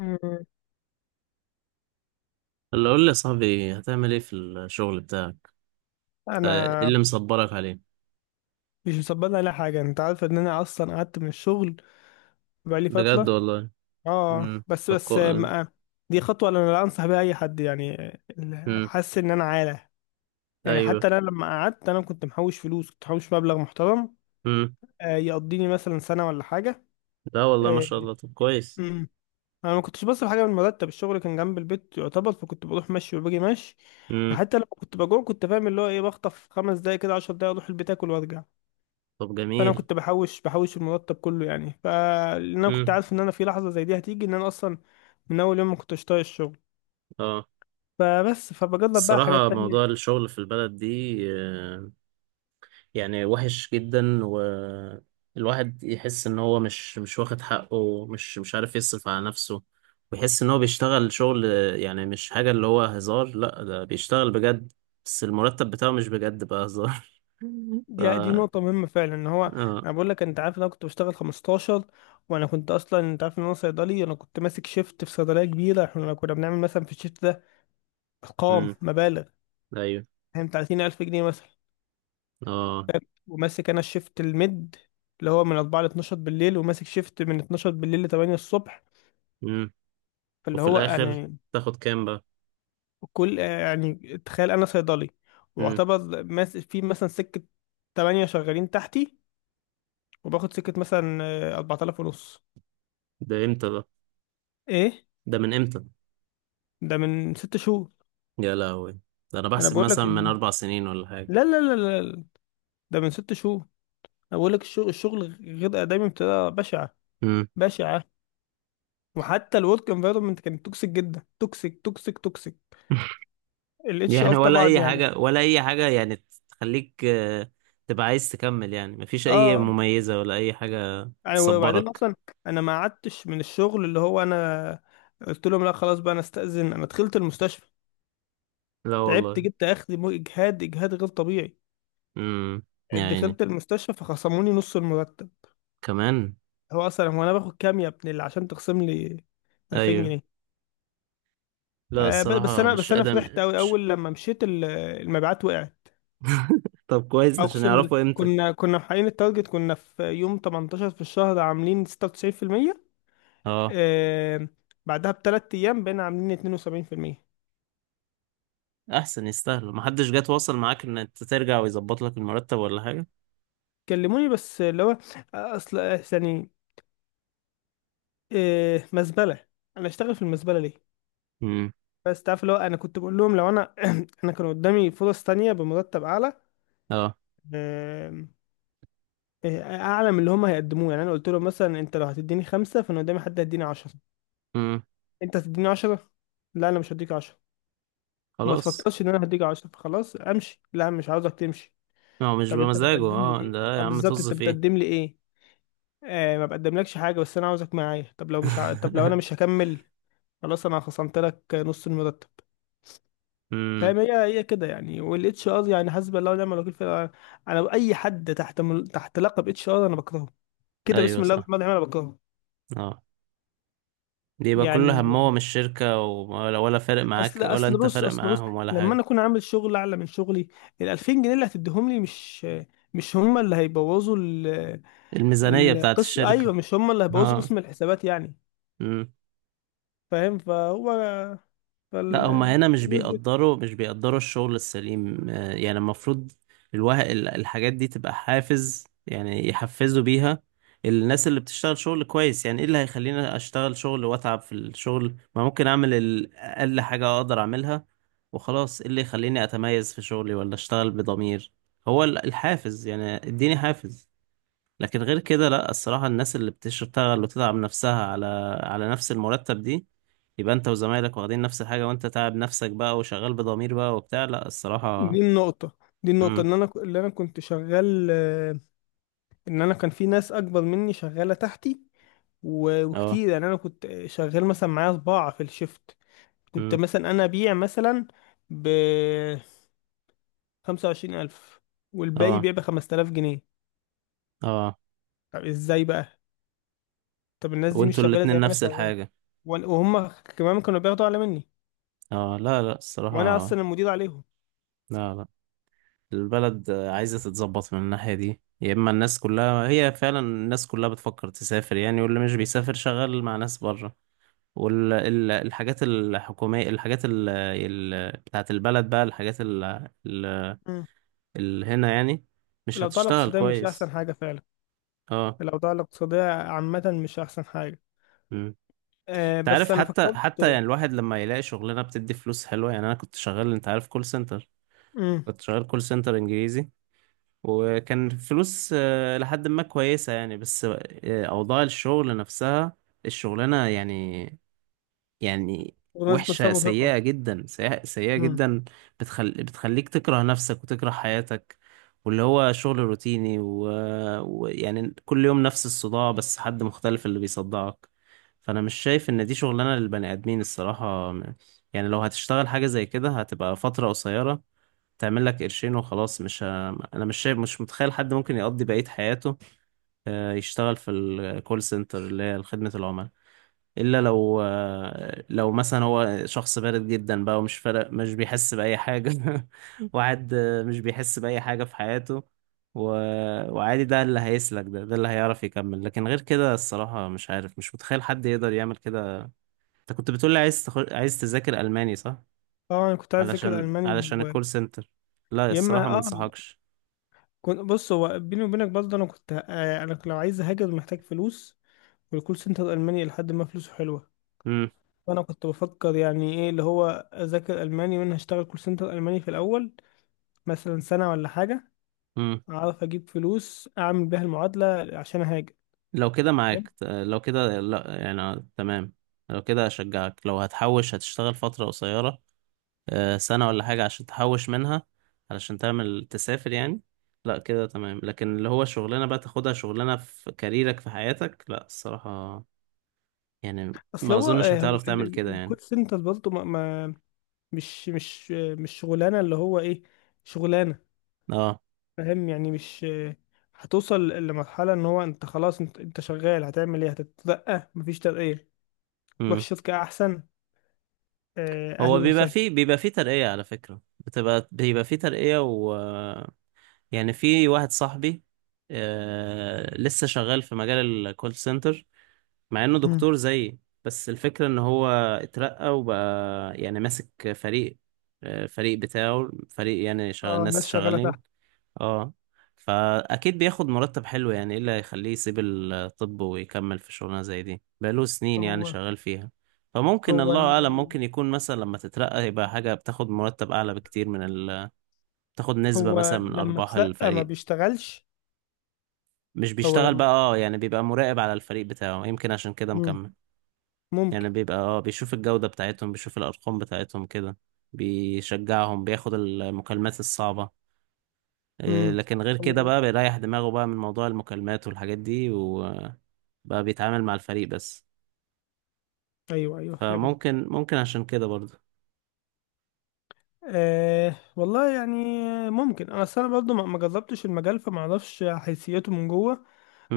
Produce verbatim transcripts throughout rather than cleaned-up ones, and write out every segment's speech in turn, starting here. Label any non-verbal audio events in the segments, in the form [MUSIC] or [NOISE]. مم. اللي قول لي يا صاحبي هتعمل ايه في الشغل بتاعك؟ آه، ايه انا. اللي مصبرك عليه؟ مش مصبرني على حاجه، انت عارف ان انا اصلا قعدت من الشغل بقالي بجد فتره. والله. اه، امم بس طب كو... بس ما دي خطوه انا لا انصح بيها اي حد يعني. ال- امم حاسس ان انا عاله. يعني ايوه. حتى انا لما قعدت انا كنت محوش فلوس، كنت محوش مبلغ محترم امم آه يقضيني مثلا سنه ولا حاجه. لا والله، ما آه. شاء الله. طب كويس. مم. انا ما كنتش بصرف حاجه من المرتب، الشغل كان جنب البيت يعتبر، فكنت بروح مشي وباجي مشي. امم وحتى لما كنت بجوع كنت فاهم اللي هو ايه، بخطف خمس دقايق كده، عشر دقايق، اروح البيت اكل وارجع. طب فانا جميل. كنت بحوش بحوش المرتب كله. يعني فلان انا كنت امم عارف ان انا في لحظه زي دي هتيجي، ان انا اصلا من اول يوم ما كنتش طايق الشغل. اه فبس فبجرب بقى حاجات الصراحة موضوع تانية. الشغل في البلد دي آه، يعني وحش جدا، والواحد يحس ان هو مش مش واخد حقه، مش مش عارف يصرف على نفسه، ويحس ان هو بيشتغل شغل، يعني مش حاجة اللي هو هزار، لا ده بيشتغل بجد، بس المرتب بتاعه مش بجد بقى هزار. [LAUGHS] ف دي دي نقطه مهمه فعلا. ان هو اه انا بقول لك، انت عارف ان انا كنت بشتغل خمستاشر. وانا كنت اصلا، انت عارف ان انا صيدلي، انا كنت ماسك شيفت في صيدليه كبيره. احنا كنا بنعمل مثلا في الشيفت ده ارقام امم مبالغ، ايوه. فاهم؟ تلاتين ألف جنيه مثلا. اه وماسك انا الشيفت الميد اللي هو من أربعة ل اتناشر بالليل، وماسك شيفت من اتناشر بالليل ل تمانية الصبح. امم فاللي وفي هو الاخر يعني تاخد كام بقى؟ كل، يعني تخيل انا صيدلي امم واعتبر ماس في مثلا سكة تمانية شغالين تحتي، وباخد سكة مثلا آه، أربعة آلاف ونص. ده امتى ده؟ ايه؟ ده من امتى؟ ده من ست شهور. يا لهوي، ده انا انا بحسب بقول مثلا لك من لا. اربع سنين ولا حاجة. لا لا لا لا ده من ست شهور. انا بقول لك الشغل، الشغل غير آدمي بطريقة بشعة، امم بشعة. وحتى الورك انفايرمنت كانت توكسيك جدا، توكسيك توكسيك توكسيك. الاتش ار يعني ولا طبعا اي يعني. حاجة ولا اي حاجة يعني، تخليك آه، تبقى عايز تكمل، يعني مفيش اي اه. مميزة ولا اي حاجة يعني وبعدين تصبرك. اصلا انا ما قعدتش من الشغل اللي هو، انا قلت لهم لا خلاص بقى انا استأذن، انا دخلت المستشفى، لا تعبت، والله. جبت اخري، مو اجهاد، اجهاد غير طبيعي. امم يعني يعني دخلت المستشفى فخصموني نص المرتب. كمان؟ هو اصلا هو انا باخد كام يا ابن اللي عشان تخصم لي 2000 ايوه، جنيه لا آه ب- بس الصراحة انا، مش بس انا ادم، فرحت قوي مش… اول لما مشيت، ال- المبيعات وقعت. [LAUGHS] طب كويس، عشان اقسم بالله يعرفوا قيمتك. كنا كنا محققين التارجت. كنا في يوم تمنتاشر في الشهر عاملين ستة وتسعين في المية. اه، آه. بعدها بثلاث ايام بقينا عاملين اثنين وسبعين في المية. احسن يستاهلوا. محدش جه تواصل معاك ان انت ترجع ويظبط لك المرتب ولا حاجة؟ كلموني بس اللي هو آه، اصل آه، يعني آه مزبله. انا اشتغل في المزبله ليه؟ امم بس تعرف اللي هو انا كنت بقول لهم لو انا، [CLEARS THROAT] انا كان قدامي فرص تانية بمرتب اعلى. اه آم، آه، اعلى من اللي هم هيقدموه. يعني انا قلت لهم: مثلا انت لو هتديني خمسة، فانا قدامي حد هيديني عشرة. امم انت هتديني عشرة؟ لا انا مش هديك عشرة. وما خلاص. تفكرش ان انا هديك عشرة. فخلاص امشي. لا، مش عاوزك تمشي. هو مش طب انت بمزاجه، بتقدم لي اه ايه ده آه، يا عم بالظبط؟ طز انت فيه. بتقدم لي ايه؟ آه، ما بقدملكش حاجة، بس انا عاوزك معايا. طب لو مش ع... طب لو [LAUGHS] انا مش هكمل؟ خلاص انا خصمت لك نص المرتب. امم فاهم؟ هي هي كده يعني. والاتش ار يعني حسب الله ونعم الوكيل فعلا. انا اي حد تحت مل... تحت لقب اتش ار انا بكرهه، كده ايوه بسم الله صح. الرحمن الرحيم انا بكرهه. اه، بيبقى كل يعني همهم الشركة، ولا ولا فارق معاك اصل ولا اصل انت بص، فارق اصل بص، معاهم ولا لما حاجة. انا اكون عامل شغل اعلى من شغلي، ال ألفين جنيه اللي هتديهم لي مش، مش هم اللي هيبوظوا ال... الميزانية بتاعت القص، الشركة. ايوه، مش هم اللي هيبوظوا اه. قسم الحسابات يعني. مم. فاهم؟ فهو فال... لا هما هنا مش فالناس دي، بيقدروا مش بيقدروا الشغل السليم، آه، يعني المفروض الوه... ال- الحاجات دي تبقى حافز، يعني يحفزوا بيها الناس اللي بتشتغل شغل كويس. يعني ايه اللي هيخليني اشتغل شغل واتعب في الشغل، ما ممكن اعمل ال- اقل حاجة اقدر اعملها وخلاص. ايه اللي يخليني اتميز في شغلي ولا اشتغل بضمير؟ هو ال- الحافز، يعني اديني حافز. لكن غير كده لا، الصراحة الناس اللي بتشتغل وتتعب نفسها على على نفس المرتب دي، يبقى انت وزمايلك واخدين نفس الحاجة، وانت تعب نفسك بقى وشغال بضمير بقى وبتاع، لا الصراحة. دي النقطة دي النقطة امم ان انا ك- اللي انا كنت شغال، ان انا كان في ناس اكبر مني شغاله تحتي. و- اه وكتير يعني انا كنت شغال مثلا معايا صباعة في الشفت. كنت امم مثلا انا ابيع مثلا ب خمسة وعشرين ألف، والباقي اه يبيع ب خمسة آلاف جنيه. اه، طب ازاي بقى؟ طب الناس دي مش وانتوا شغاله زي الاتنين ما انا نفس شغال. الحاجة. وأنا- وهم كمان كانوا بياخدوا اعلى مني، اه لا لا وانا الصراحة، اصلا المدير عليهم. لا لا. البلد عايزة تتظبط من الناحية دي، يا اما الناس كلها هي فعلا الناس كلها بتفكر تسافر يعني، واللي مش بيسافر شغال مع ناس بره. والحاجات الحكومية، الحاجات ال- ال- بتاعت البلد بقى، الحاجات ال- ال- مم. اللي هنا يعني، مش الأوضاع هتشتغل الاقتصادية مش أحسن كويس. حاجة فعلا. اه الأوضاع الاقتصادية عامة مش أحسن حاجة. امم أه انت بس عارف، أنا حتى فكرت. حتى يعني الواحد لما يلاقي شغلانه بتدي فلوس حلوه، يعني انا كنت شغال انت عارف كول سنتر، امم. كنت شغال كول سنتر انجليزي، وكان فلوس آه، لحد ما كويسه يعني، بس آه، اوضاع الشغل نفسها، الشغلانه يعني، يعني الناس نفسها وحشة، مرهقة. سيئة جدا، سيئة, سيئة امم. جدا. بتخل... بتخليك تكره نفسك وتكره حياتك، واللي هو شغل روتيني ويعني و... ويعني كل يوم نفس الصداع، بس حد مختلف اللي بيصدعك. فأنا مش شايف إن دي شغلانة للبني آدمين الصراحة. يعني لو هتشتغل حاجة زي كده هتبقى فترة قصيرة، تعمل لك قرشين وخلاص، مش ه... أنا مش شايف، مش متخيل حد ممكن يقضي بقية حياته آه، يشتغل في الكول سنتر اللي هي خدمة العملاء، الا لو آه، لو مثلا هو شخص بارد جدا بقى ومش فارق، مش بيحس باي حاجه. [LAUGHS] واحد مش بيحس باي حاجه في حياته و... وعادي، ده اللي هيسلك، ده ده اللي هيعرف يكمل، لكن غير كده الصراحه مش عارف، مش متخيل حد يقدر يعمل كده. انت كنت بتقولي عايز تخ... عايز تذاكر الماني صح؟ اه، أنا كنت عايز أذاكر علشان ألماني علشان و... الكول سنتر؟ لا يا الصراحه ما إما اه، انصحكش. كنت، بص، هو بيني وبينك برضه، أنا كنت، آه أنا لو عايز أهاجر محتاج فلوس. والكول سنتر الألماني لحد ما فلوسه حلوة. امم فأنا كنت بفكر يعني إيه اللي هو، أذاكر ألماني وأنا هشتغل كول سنتر ألماني في الأول، مثلا سنة ولا حاجة، امم أعرف أجيب فلوس أعمل بيها المعادلة عشان أهاجر. لو كده معاك، لو كده لا يعني آه، تمام. لو كده اشجعك، لو هتحوش، هتشتغل فتره قصيره آه، سنة ولا حاجة عشان تحوش منها، علشان تعمل تسافر يعني، لا كده تمام. لكن اللي هو شغلانة بقى تاخدها شغلانة في كاريرك في حياتك، لا الصراحة. يعني اصل ما هو أظنش آه، هو هتعرف ال- تعمل كده ال- يعني. الكول سنتر برضه ما ما- مش، مش آه، مش شغلانه اللي هو ايه، شغلانه. اه فاهم يعني؟ مش آه، هتوصل لمرحله ان هو انت خلاص، انت, انت شغال، هتعمل ايه؟ هتترقى؟ مفيش ترقيه. تروح امم شركه احسن؟ آه، هو اهلا بيبقى وسهلا. فيه، بيبقى فيه ترقية على فكرة بتبقى بيبقى فيه ترقية و… يعني في واحد صاحبي آه لسه شغال في مجال الكول سنتر مع انه مم. دكتور زيي، بس الفكرة ان هو اترقى وبقى يعني ماسك فريق، آه، فريق بتاعه، فريق يعني شغ... اه الناس ناس شغاله شغالين. تحت. اه، فاكيد بياخد مرتب حلو، يعني ايه اللي هيخليه يسيب الطب ويكمل في شغلانة زي دي بقاله سنين يعني هو شغال فيها؟ فممكن هو الله ال- اعلم، ممكن يكون مثلا لما تترقى يبقى حاجة بتاخد مرتب اعلى بكتير من ال... تاخد نسبة هو مثلا من لما ارباح ترقى ما الفريق. بيشتغلش. مش هو بيشتغل لما، بقى اه، يعني بيبقى مراقب على الفريق بتاعه، يمكن عشان كده مم. مكمل. ممكن. يعني بيبقى اه بيشوف الجودة بتاعتهم، بيشوف الأرقام بتاعتهم كده، بيشجعهم، بياخد المكالمات الصعبة، إيه، مم. لكن غير كده هو- بقى بيريح دماغه بقى من موضوع المكالمات والحاجات دي، وبقى بيتعامل مع الفريق بس. ايوه ايوه فهمت. فممكن، ممكن عشان كده برضه. أه والله يعني ممكن. انا اصل انا برضه ما ما جربتش المجال فما اعرفش حيثياته من جوه.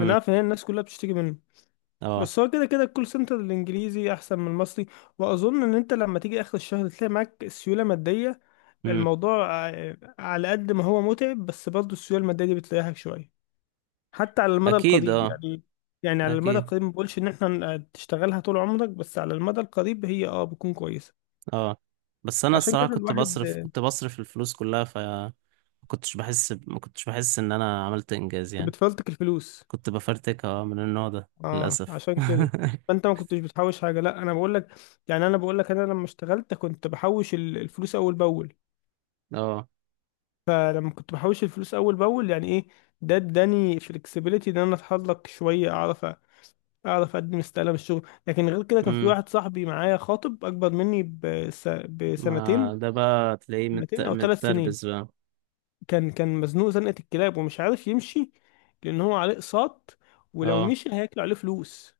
انا عارف ان هي الناس كلها بتشتكي منه. اه بس هو كده كده الكول سنتر الانجليزي احسن من المصري. واظن ان انت لما تيجي اخر الشهر تلاقي معاك سيوله ماديه. امم الموضوع آه، على قد ما هو متعب بس برضه السيوله الماديه دي بتريحك شويه، حتى على المدى اكيد القريب اه، يعني. يعني على المدى اكيد. القريب ما بقولش ان احنا آه، تشتغلها طول عمرك، بس على المدى القريب هي اه بتكون كويسه. اه، بس انا عشان الصراحة كده كنت الواحد بصرف آه، كنت بصرف الفلوس كلها، فما كنتش بحس ب- ما كنتش بحس ان انا عملت انجاز يعني، بتفلتك الفلوس. كنت بفرتكها آه، من النوع ده اه، للاسف. عشان كده. [LAUGHS] فانت ما كنتش بتحوش حاجه. لا انا بقول لك، يعني انا بقول لك، انا لما اشتغلت كنت بحوش ال- الفلوس اول باول. اه فلما كنت بحوش الفلوس اول باول، يعني ايه؟ ده اداني فلكسبيليتي ان انا اتحرك شويه، اعرف أ- اعرف اقدم استقاله من الشغل. لكن غير كده كان في امم واحد صاحبي معايا خاطب اكبر مني بس ما بسنتين، ده بقى تلاقيه مت... سنتين او ثلاث سنين. متربس بقى. كان كان مزنوق زنقه الكلاب ومش عارف يمشي لان هو عليه اقساط، ولو اه مشي هياكلوا عليه فلوس.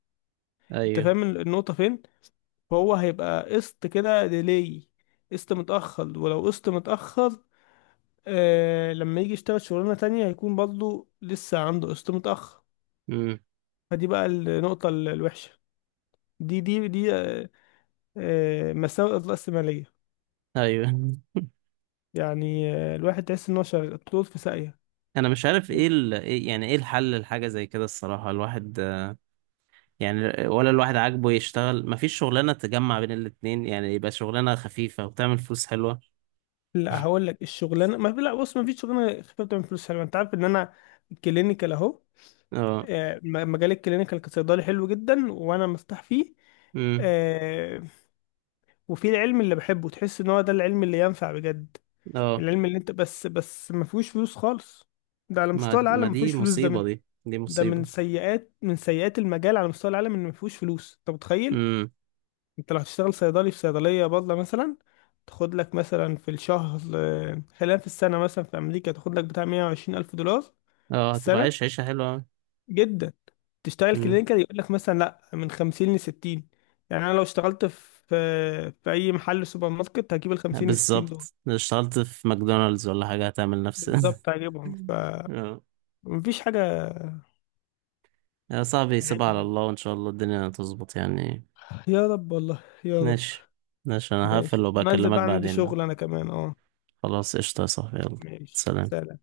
انت ايوه فاهم النقطة فين؟ فهو هيبقى قسط كده ديلي، قسط متأخر، ولو قسط متأخر آه لما يجي يشتغل شغلانة تانية هيكون برضه لسه عنده قسط متأخر. امم فدي بقى النقطة ال- الوحشة. دي دي دي آه آه، مساوئ الرأسمالية ايوه. [LAUGHS] يعني. آه، الواحد تحس إن هو شغال طول في ساقية. انا مش عارف ايه ال... إيه يعني ايه الحل لحاجه زي كده الصراحه؟ الواحد يعني، ولا الواحد عاجبه يشتغل، مفيش شغلانه تجمع بين الاتنين يعني، يبقى شغلانه خفيفه وتعمل فلوس حلوه. لا هقول [LAUGHS] لك الشغلانة ما في، لا بص، ما فيش شغلانة خفيفة بتعمل فلوس حلوة. أنت عارف إن أنا كلينيكال أهو. اه آه، م- مجال الكلينيكال كصيدلي حلو جدا وانا مرتاح فيه. امم آه، وفي العلم اللي بحبه تحس ان هو ده العلم اللي ينفع بجد. اه العلم اللي انت بس بس ما فيهوش فلوس خالص. ده على ما مستوى د- ما العالم ما دي فيهوش فلوس. ده مصيبه، من دي دي ده مصيبه. من سيئات، من سيئات المجال على مستوى العالم ان ما فيهوش فلوس. انت متخيل؟ امم انت لو هتشتغل صيدلي في صيدلية بادلة مثلا تاخد لك مثلا في الشهر، آه، خلينا في السنة، مثلا في أمريكا تاخد لك بتاع مائة وعشرين ألف دولار في اه هتبقى السنة. عايش عيشه حلوه أوي. جدا. تشتغل امم كلينيكال يقول لك مثلا لا من خمسين ل ستين. يعني انا لو اشتغلت في في اي محل سوبر ماركت هجيب ال خمسين ل ستين دول بالظبط، لو اشتغلت في ماكدونالدز ولا حاجه هتعمل نفس… [LAUGHS] بالظبط، هجيبهم. اه، فمفيش حاجه يا صاحبي سيب عدل على يعني. الله، وإن شاء الله الدنيا تظبط يعني. يا رب، والله يا رب. ماشي، ماشي، أنا هقفل ماشي. انا انزل وبكلمك بقى عندي بعدين بقى. شغل انا كمان. اه. خلاص قشطة يا صاحبي يلا. ماشي سلام. سلام.